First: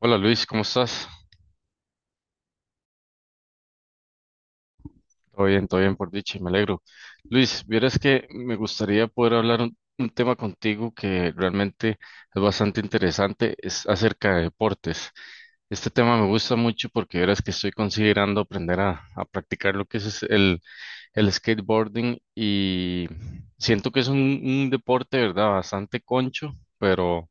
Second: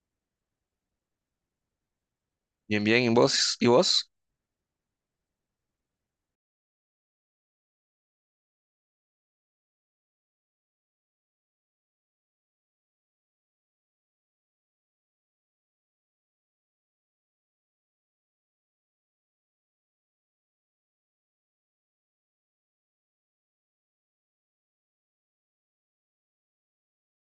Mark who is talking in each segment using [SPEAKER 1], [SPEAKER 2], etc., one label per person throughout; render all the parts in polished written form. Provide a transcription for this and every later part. [SPEAKER 1] Hola Luis, ¿cómo estás?
[SPEAKER 2] Bien, bien, ¿y vos?
[SPEAKER 1] Todo bien por dicha, me alegro. Luis, vieras que me gustaría poder hablar un tema contigo que realmente es bastante interesante, es acerca de deportes. Este tema me gusta mucho porque vieras que estoy considerando aprender a practicar lo que es el skateboarding y siento que es un deporte, ¿verdad? Bastante concho, pero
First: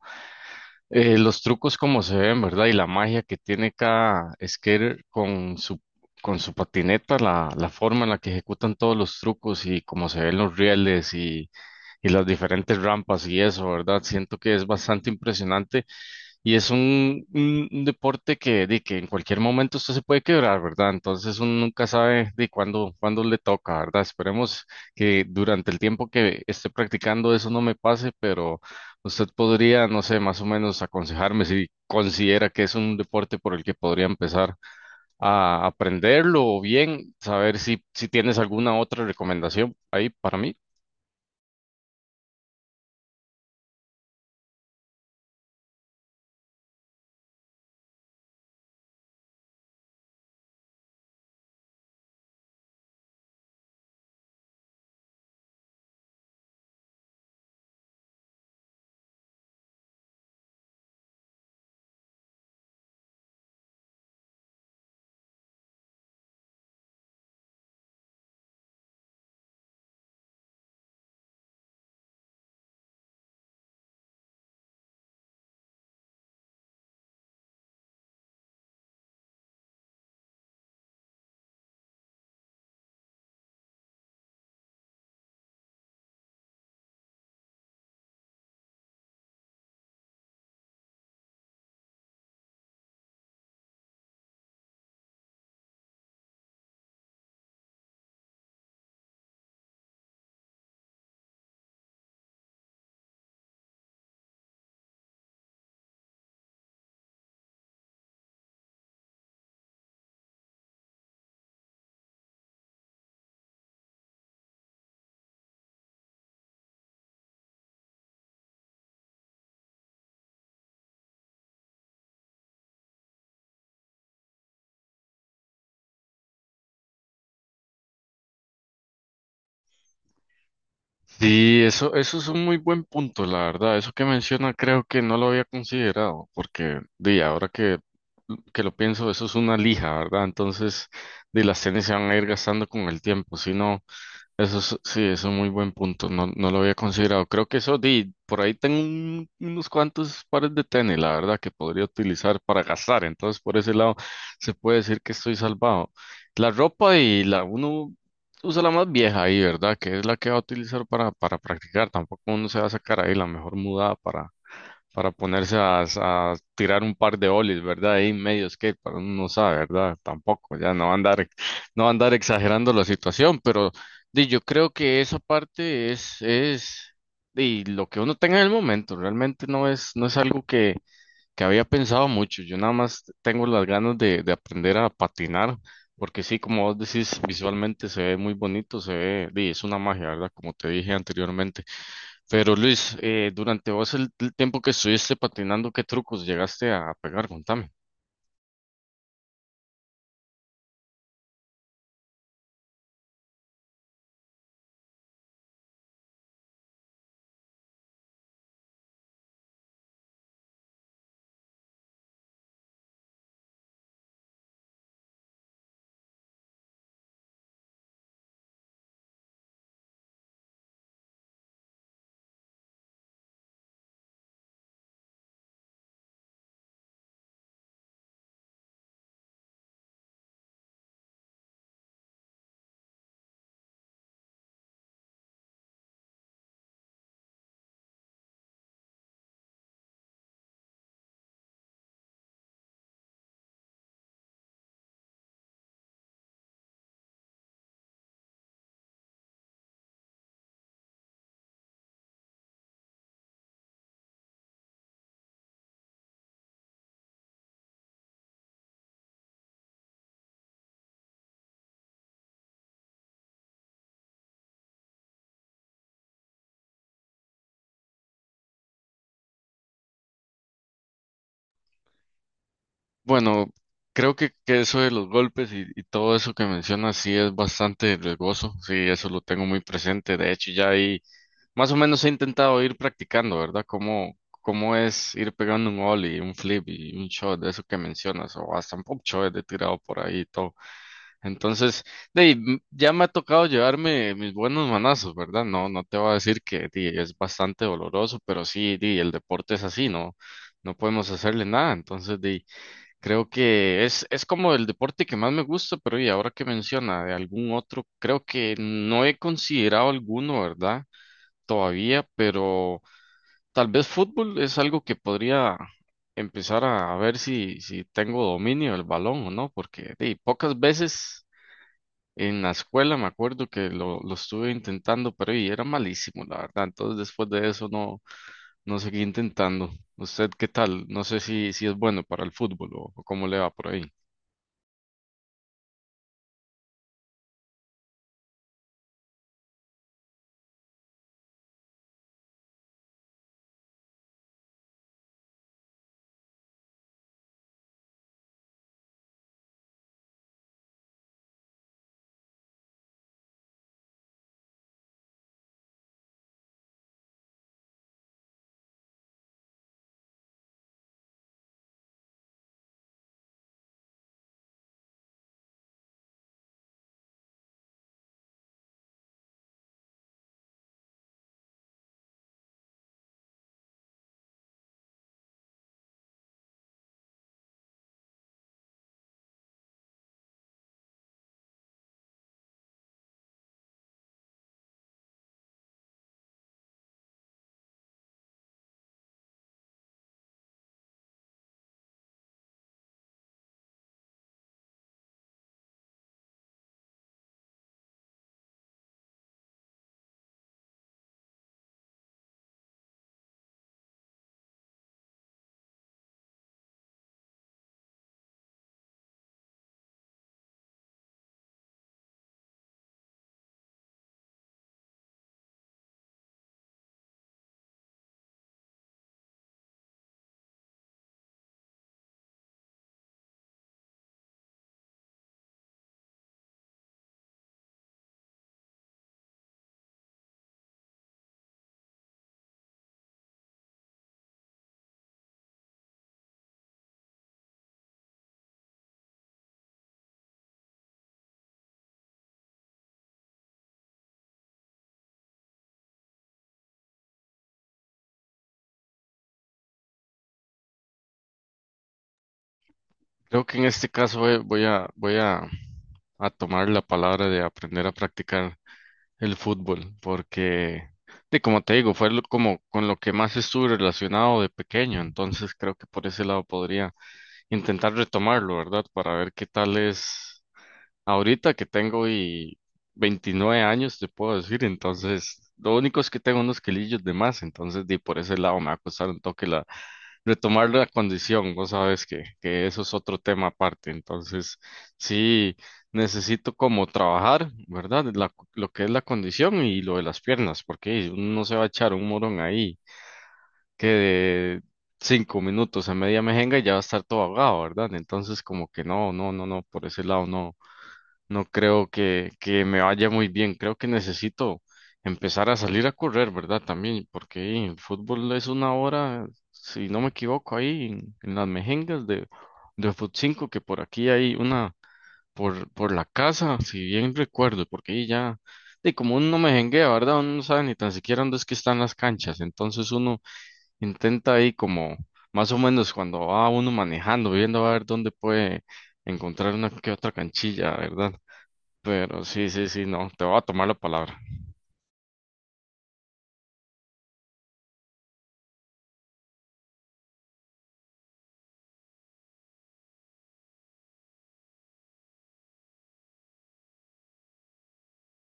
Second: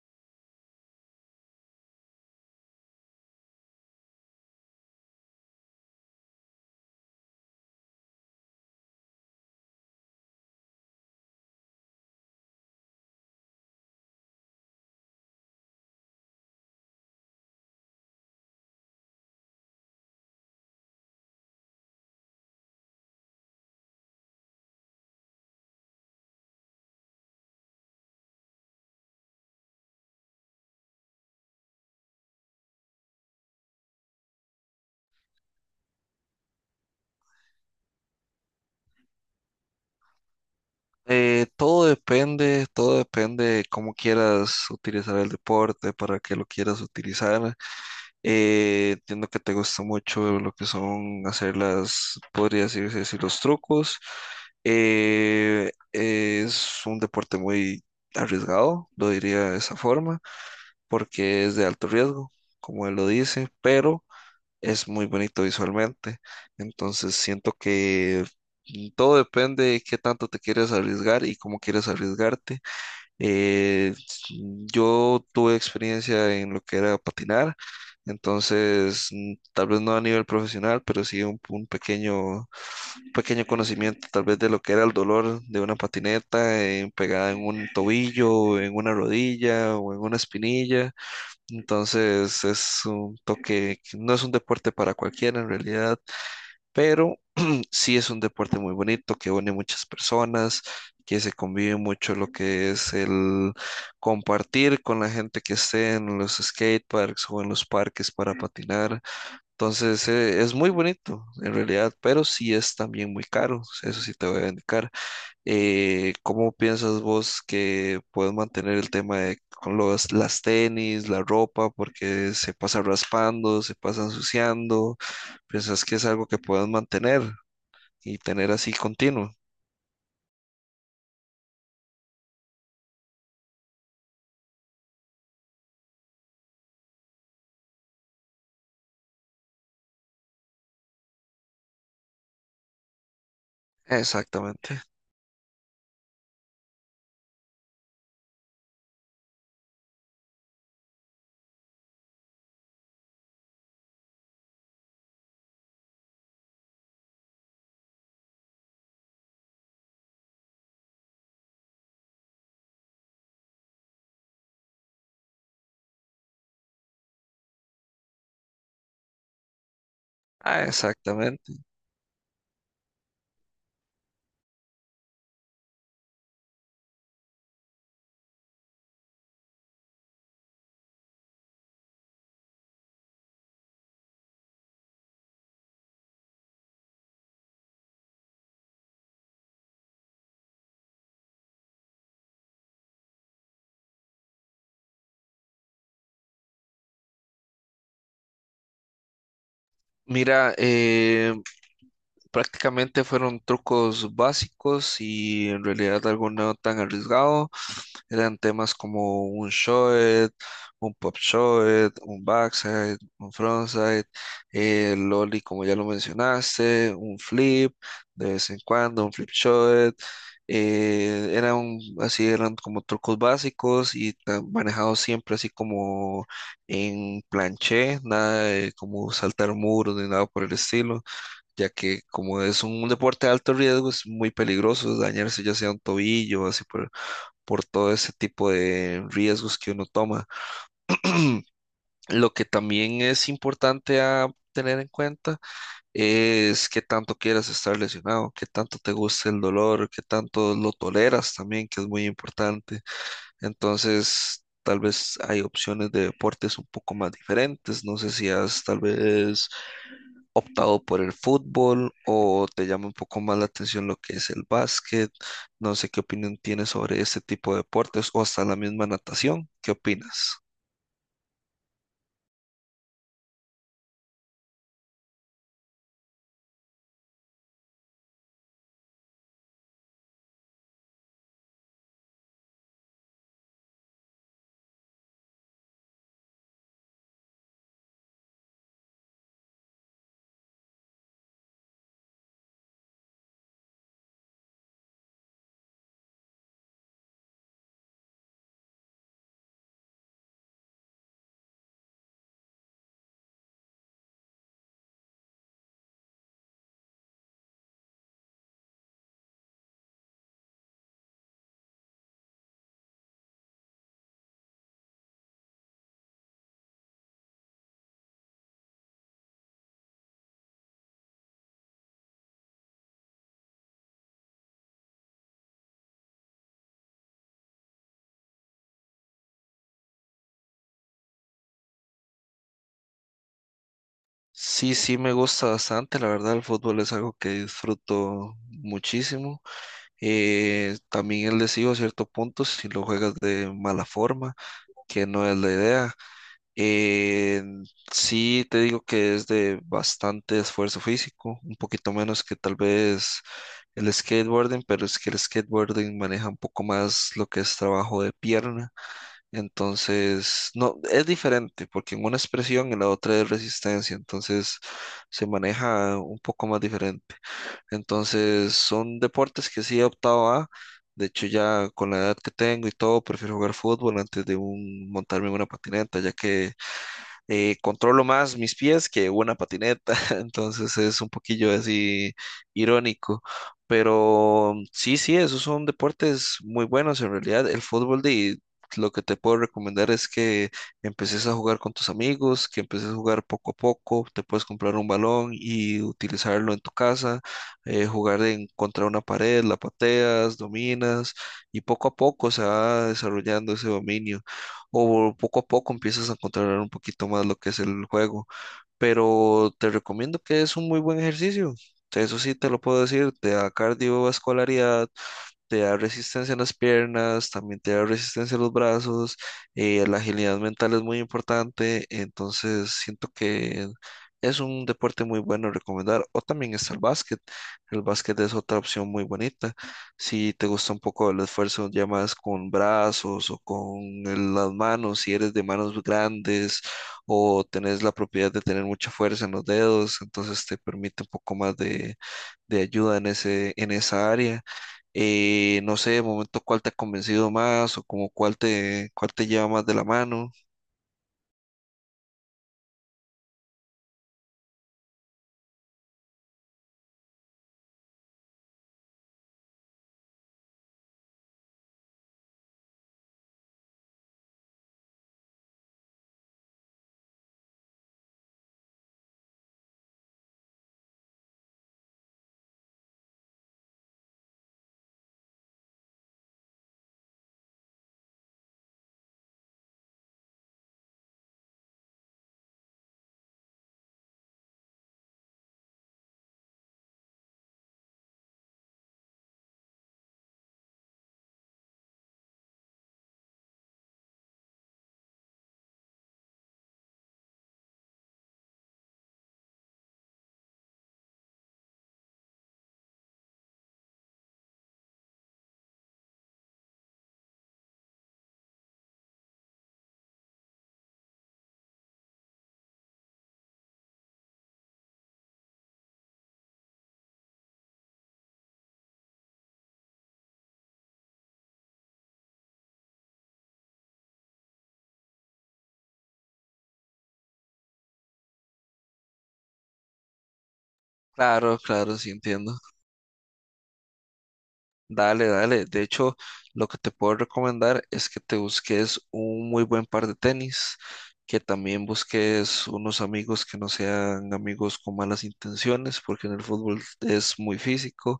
[SPEAKER 1] Los trucos como se ven, ¿verdad? Y la magia que tiene cada skater con su patineta, la forma en la que ejecutan todos los trucos y cómo se ven los rieles y las diferentes rampas y eso, ¿verdad? Siento que es bastante impresionante y es un deporte que, que en cualquier momento usted se puede quebrar, ¿verdad? Entonces uno nunca sabe de cuándo le toca, ¿verdad? Esperemos que durante el tiempo que esté practicando eso no me pase, pero usted podría, no sé, más o menos aconsejarme si considera que es un deporte por el que podría empezar a aprenderlo o bien saber si tienes alguna otra recomendación ahí para mí.
[SPEAKER 2] Todo depende de cómo quieras utilizar el deporte, para qué lo quieras utilizar. Entiendo que te gusta mucho lo que son hacer las, podría decirse así, los trucos. Es un deporte muy arriesgado, lo diría de esa forma, porque es de alto riesgo, como él lo dice, pero es muy bonito visualmente. Entonces siento que todo depende de qué tanto te quieres arriesgar y cómo quieres arriesgarte. Eh, s- yo tuve experiencia en lo que era patinar, entonces tal vez no a nivel profesional, pero sí un pequeño conocimiento tal vez de lo que era el dolor de una patineta pegada en un tobillo, en una rodilla o en una espinilla. Entonces es un toque, que no es un deporte para cualquiera en realidad, pero sí es un deporte muy bonito que une muchas personas, que se convive mucho lo que es el compartir con la gente que esté en los skate parks o en los parques para patinar. Entonces es muy bonito en realidad, pero sí es también muy caro, eso sí te voy a indicar. ¿Cómo piensas vos que puedes mantener el tema de con los, las tenis, la ropa, porque se pasa raspando, se pasa ensuciando? ¿Piensas que es algo que puedes mantener y tener así continuo?
[SPEAKER 1] Sí, eso es un muy buen punto, la verdad. Eso que menciona creo que no lo había considerado, porque di, ahora que lo pienso, eso es una lija, ¿verdad? Entonces, di, las tenis se van a ir gastando con el tiempo. Si no, eso es,
[SPEAKER 2] Exactamente.
[SPEAKER 1] sí, es un muy buen punto. No, no lo había considerado. Creo que eso, di, por ahí tengo unos cuantos pares de tenis, la verdad, que podría utilizar para gastar. Entonces, por ese lado, se puede decir que estoy salvado. La ropa y la, uno usa la más vieja ahí, ¿verdad? Que es la que va a utilizar para practicar. Tampoco uno se va a sacar ahí la mejor mudada para ponerse a tirar un par de ollies, ¿verdad? Ahí en medio skate, para uno no sabe, ¿verdad? Tampoco,
[SPEAKER 2] Ah,
[SPEAKER 1] ya
[SPEAKER 2] exactamente.
[SPEAKER 1] no va a andar exagerando la situación, pero di, yo creo que esa parte es di, lo que uno tenga en el momento, realmente no es algo que había pensado mucho. Yo nada más tengo las ganas de aprender a patinar, porque sí, como vos decís, visualmente se ve muy bonito, se ve, di, es una magia, ¿verdad? Como te dije anteriormente. Pero Luis, durante vos el tiempo que estuviste patinando, ¿qué trucos llegaste a pegar? Contame.
[SPEAKER 2] Mira, prácticamente fueron trucos básicos y en realidad algo no tan arriesgado. Eran temas como un short, un pop short, un backside, un frontside, el lolly como ya lo mencionaste, un flip de vez en cuando, un flip short. Eran así, eran como trucos básicos y manejados siempre así como en planché, nada de como saltar muros ni nada por el estilo ya que como es un deporte de alto riesgo, es muy peligroso dañarse ya sea un tobillo o así por todo ese tipo de riesgos que uno toma. Lo que también es importante a tener en cuenta es qué tanto quieras estar lesionado, qué tanto te gusta el dolor, qué tanto lo toleras también, que es muy importante. Entonces, tal vez hay opciones de deportes un poco más diferentes. No sé si has tal vez optado por el fútbol o te llama un poco más la atención lo que es el básquet. No sé qué opinión tienes sobre este tipo de deportes o hasta la misma natación. ¿Qué opinas?
[SPEAKER 1] Bueno, creo que eso de los golpes y todo eso que mencionas sí es bastante riesgoso, sí, eso lo tengo muy presente. De hecho, ya ahí más o menos he intentado ir practicando, ¿verdad? ¿Cómo es ir pegando un ollie, un flip y un shot de eso que mencionas? O hasta un pop shot de tirado por ahí y todo. Entonces, de, ahí, ya me ha tocado llevarme mis buenos manazos, ¿verdad? No, no te voy a decir que di, es bastante doloroso, pero sí, di, el deporte es así, ¿no? No podemos hacerle nada. Entonces, di, creo que es como el deporte que más me gusta, pero y ahora que menciona de algún otro, creo que no he considerado alguno, ¿verdad? Todavía, pero tal vez fútbol es algo que podría empezar a ver si, si tengo dominio del balón o no, porque di, pocas veces en la escuela me acuerdo que lo estuve intentando, pero y era malísimo, la verdad. Entonces después de eso no, no seguí intentando. ¿Usted qué tal? No sé si, si es bueno para el fútbol o cómo le va por ahí.
[SPEAKER 2] Sí, sí, me gusta bastante. La verdad, el fútbol es algo que disfruto muchísimo. También es lesivo a cierto punto si lo juegas de mala forma, que no es la idea. Eh, sí, te digo que es de bastante esfuerzo físico, un poquito menos que tal vez el skateboarding, pero es que el skateboarding maneja un poco más lo que es trabajo de pierna. Entonces, no, es diferente, porque en una es presión y la otra es resistencia, entonces se maneja un poco más diferente. Entonces, son deportes que sí he optado a. De hecho, ya con la edad que tengo y todo, prefiero jugar fútbol antes de montarme en una patineta, ya que controlo más mis pies que una patineta, entonces es un poquillo así irónico. Pero sí, sí, esos son deportes muy buenos en realidad. El fútbol de lo que te puedo recomendar es que empeces a jugar con tus amigos, que empeces a jugar poco a poco, te puedes comprar un balón y utilizarlo en tu casa, jugar en contra una pared, la pateas, dominas y poco a poco se va desarrollando ese dominio o poco a poco empiezas a controlar un poquito más lo que es el juego. Pero te recomiendo que es un muy buen ejercicio. Eso sí te lo puedo decir, te da cardiovascularidad, te da resistencia en las piernas, también te da resistencia en los brazos, la agilidad mental es muy importante, entonces siento que es un deporte muy bueno recomendar, o también está el básquet es otra opción muy bonita, si te gusta un poco el esfuerzo ya más con brazos o con las manos, si eres de manos grandes o tenés la propiedad de tener mucha fuerza en los dedos, entonces te permite un poco más de ayuda en en esa área. No sé, de momento cuál te ha convencido más o como cuál te lleva más de la mano.
[SPEAKER 1] Creo que en este caso voy a, voy a tomar la palabra de aprender a practicar el fútbol, porque, de, como te digo, fue lo- como con lo que más estuve relacionado de pequeño, entonces creo que por ese lado podría intentar retomarlo, ¿verdad? Para ver qué tal es ahorita que tengo y 29 años, te puedo decir, entonces, lo único es que tengo unos kilillos de más, entonces, de, por ese lado me va a costar un toque retomar la condición, vos sabes que eso es otro tema aparte, entonces sí necesito como trabajar, ¿verdad? Lo que es la condición y lo de las piernas, porque uno no se va a echar un morón ahí que de 5 minutos a media mejenga y ya va a estar todo ahogado, ¿verdad? Entonces como que no, no, no, no, por ese lado no. No creo que me vaya muy bien. Creo que necesito empezar a salir a correr, ¿verdad? También, porque hey, el fútbol es una hora, si no me equivoco, ahí en las mejengas de Fut 5 que por aquí hay una por la casa, si bien recuerdo, porque ahí ya, de como uno no mejenguea, ¿verdad? Uno no sabe ni tan siquiera dónde es que están las canchas. Entonces uno intenta ahí como, más o menos cuando va uno manejando, viendo a ver dónde puede encontrar una que otra canchilla, ¿verdad?
[SPEAKER 2] Claro, claro, sí
[SPEAKER 1] Pero sí,
[SPEAKER 2] entiendo.
[SPEAKER 1] sí, sí, no, te voy a tomar la palabra.
[SPEAKER 2] Dale, dale. De hecho, lo que te puedo recomendar es que te busques un muy buen par de tenis, que también busques unos amigos que no sean amigos con malas intenciones, porque en el fútbol es muy físico,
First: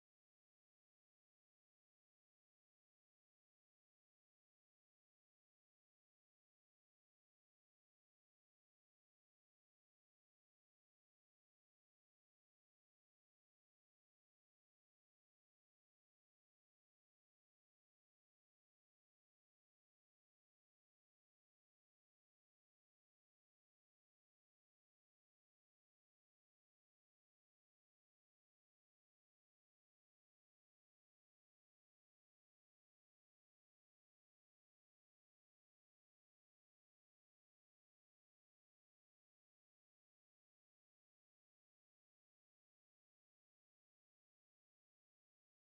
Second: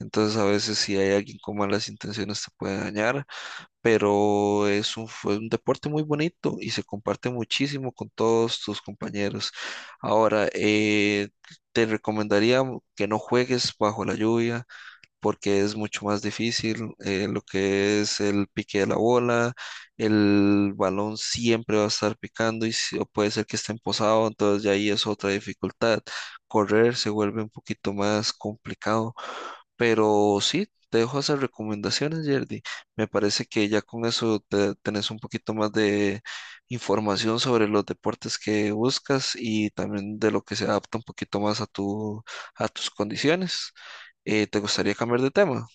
[SPEAKER 2] entonces a veces si hay alguien con malas intenciones te puede dañar. Pero es un, fue un deporte muy bonito y se comparte muchísimo con todos tus compañeros. Ahora, te recomendaría que no juegues bajo la lluvia, porque es mucho más difícil lo que es el pique de la bola, el balón siempre va a estar picando y o puede ser que esté empozado, entonces ya ahí es otra dificultad. Correr se vuelve un poquito más complicado, pero sí, te dejo esas recomendaciones, Yerdy. Me parece que ya con eso tenés un poquito más de información sobre los deportes que buscas y también de lo que se adapta un poquito más a tu, a tus condiciones. ¿Te gustaría cambiar de tema?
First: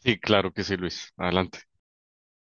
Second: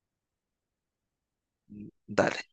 [SPEAKER 1] Sí, claro que sí, Luis. Adelante.
[SPEAKER 2] Dale.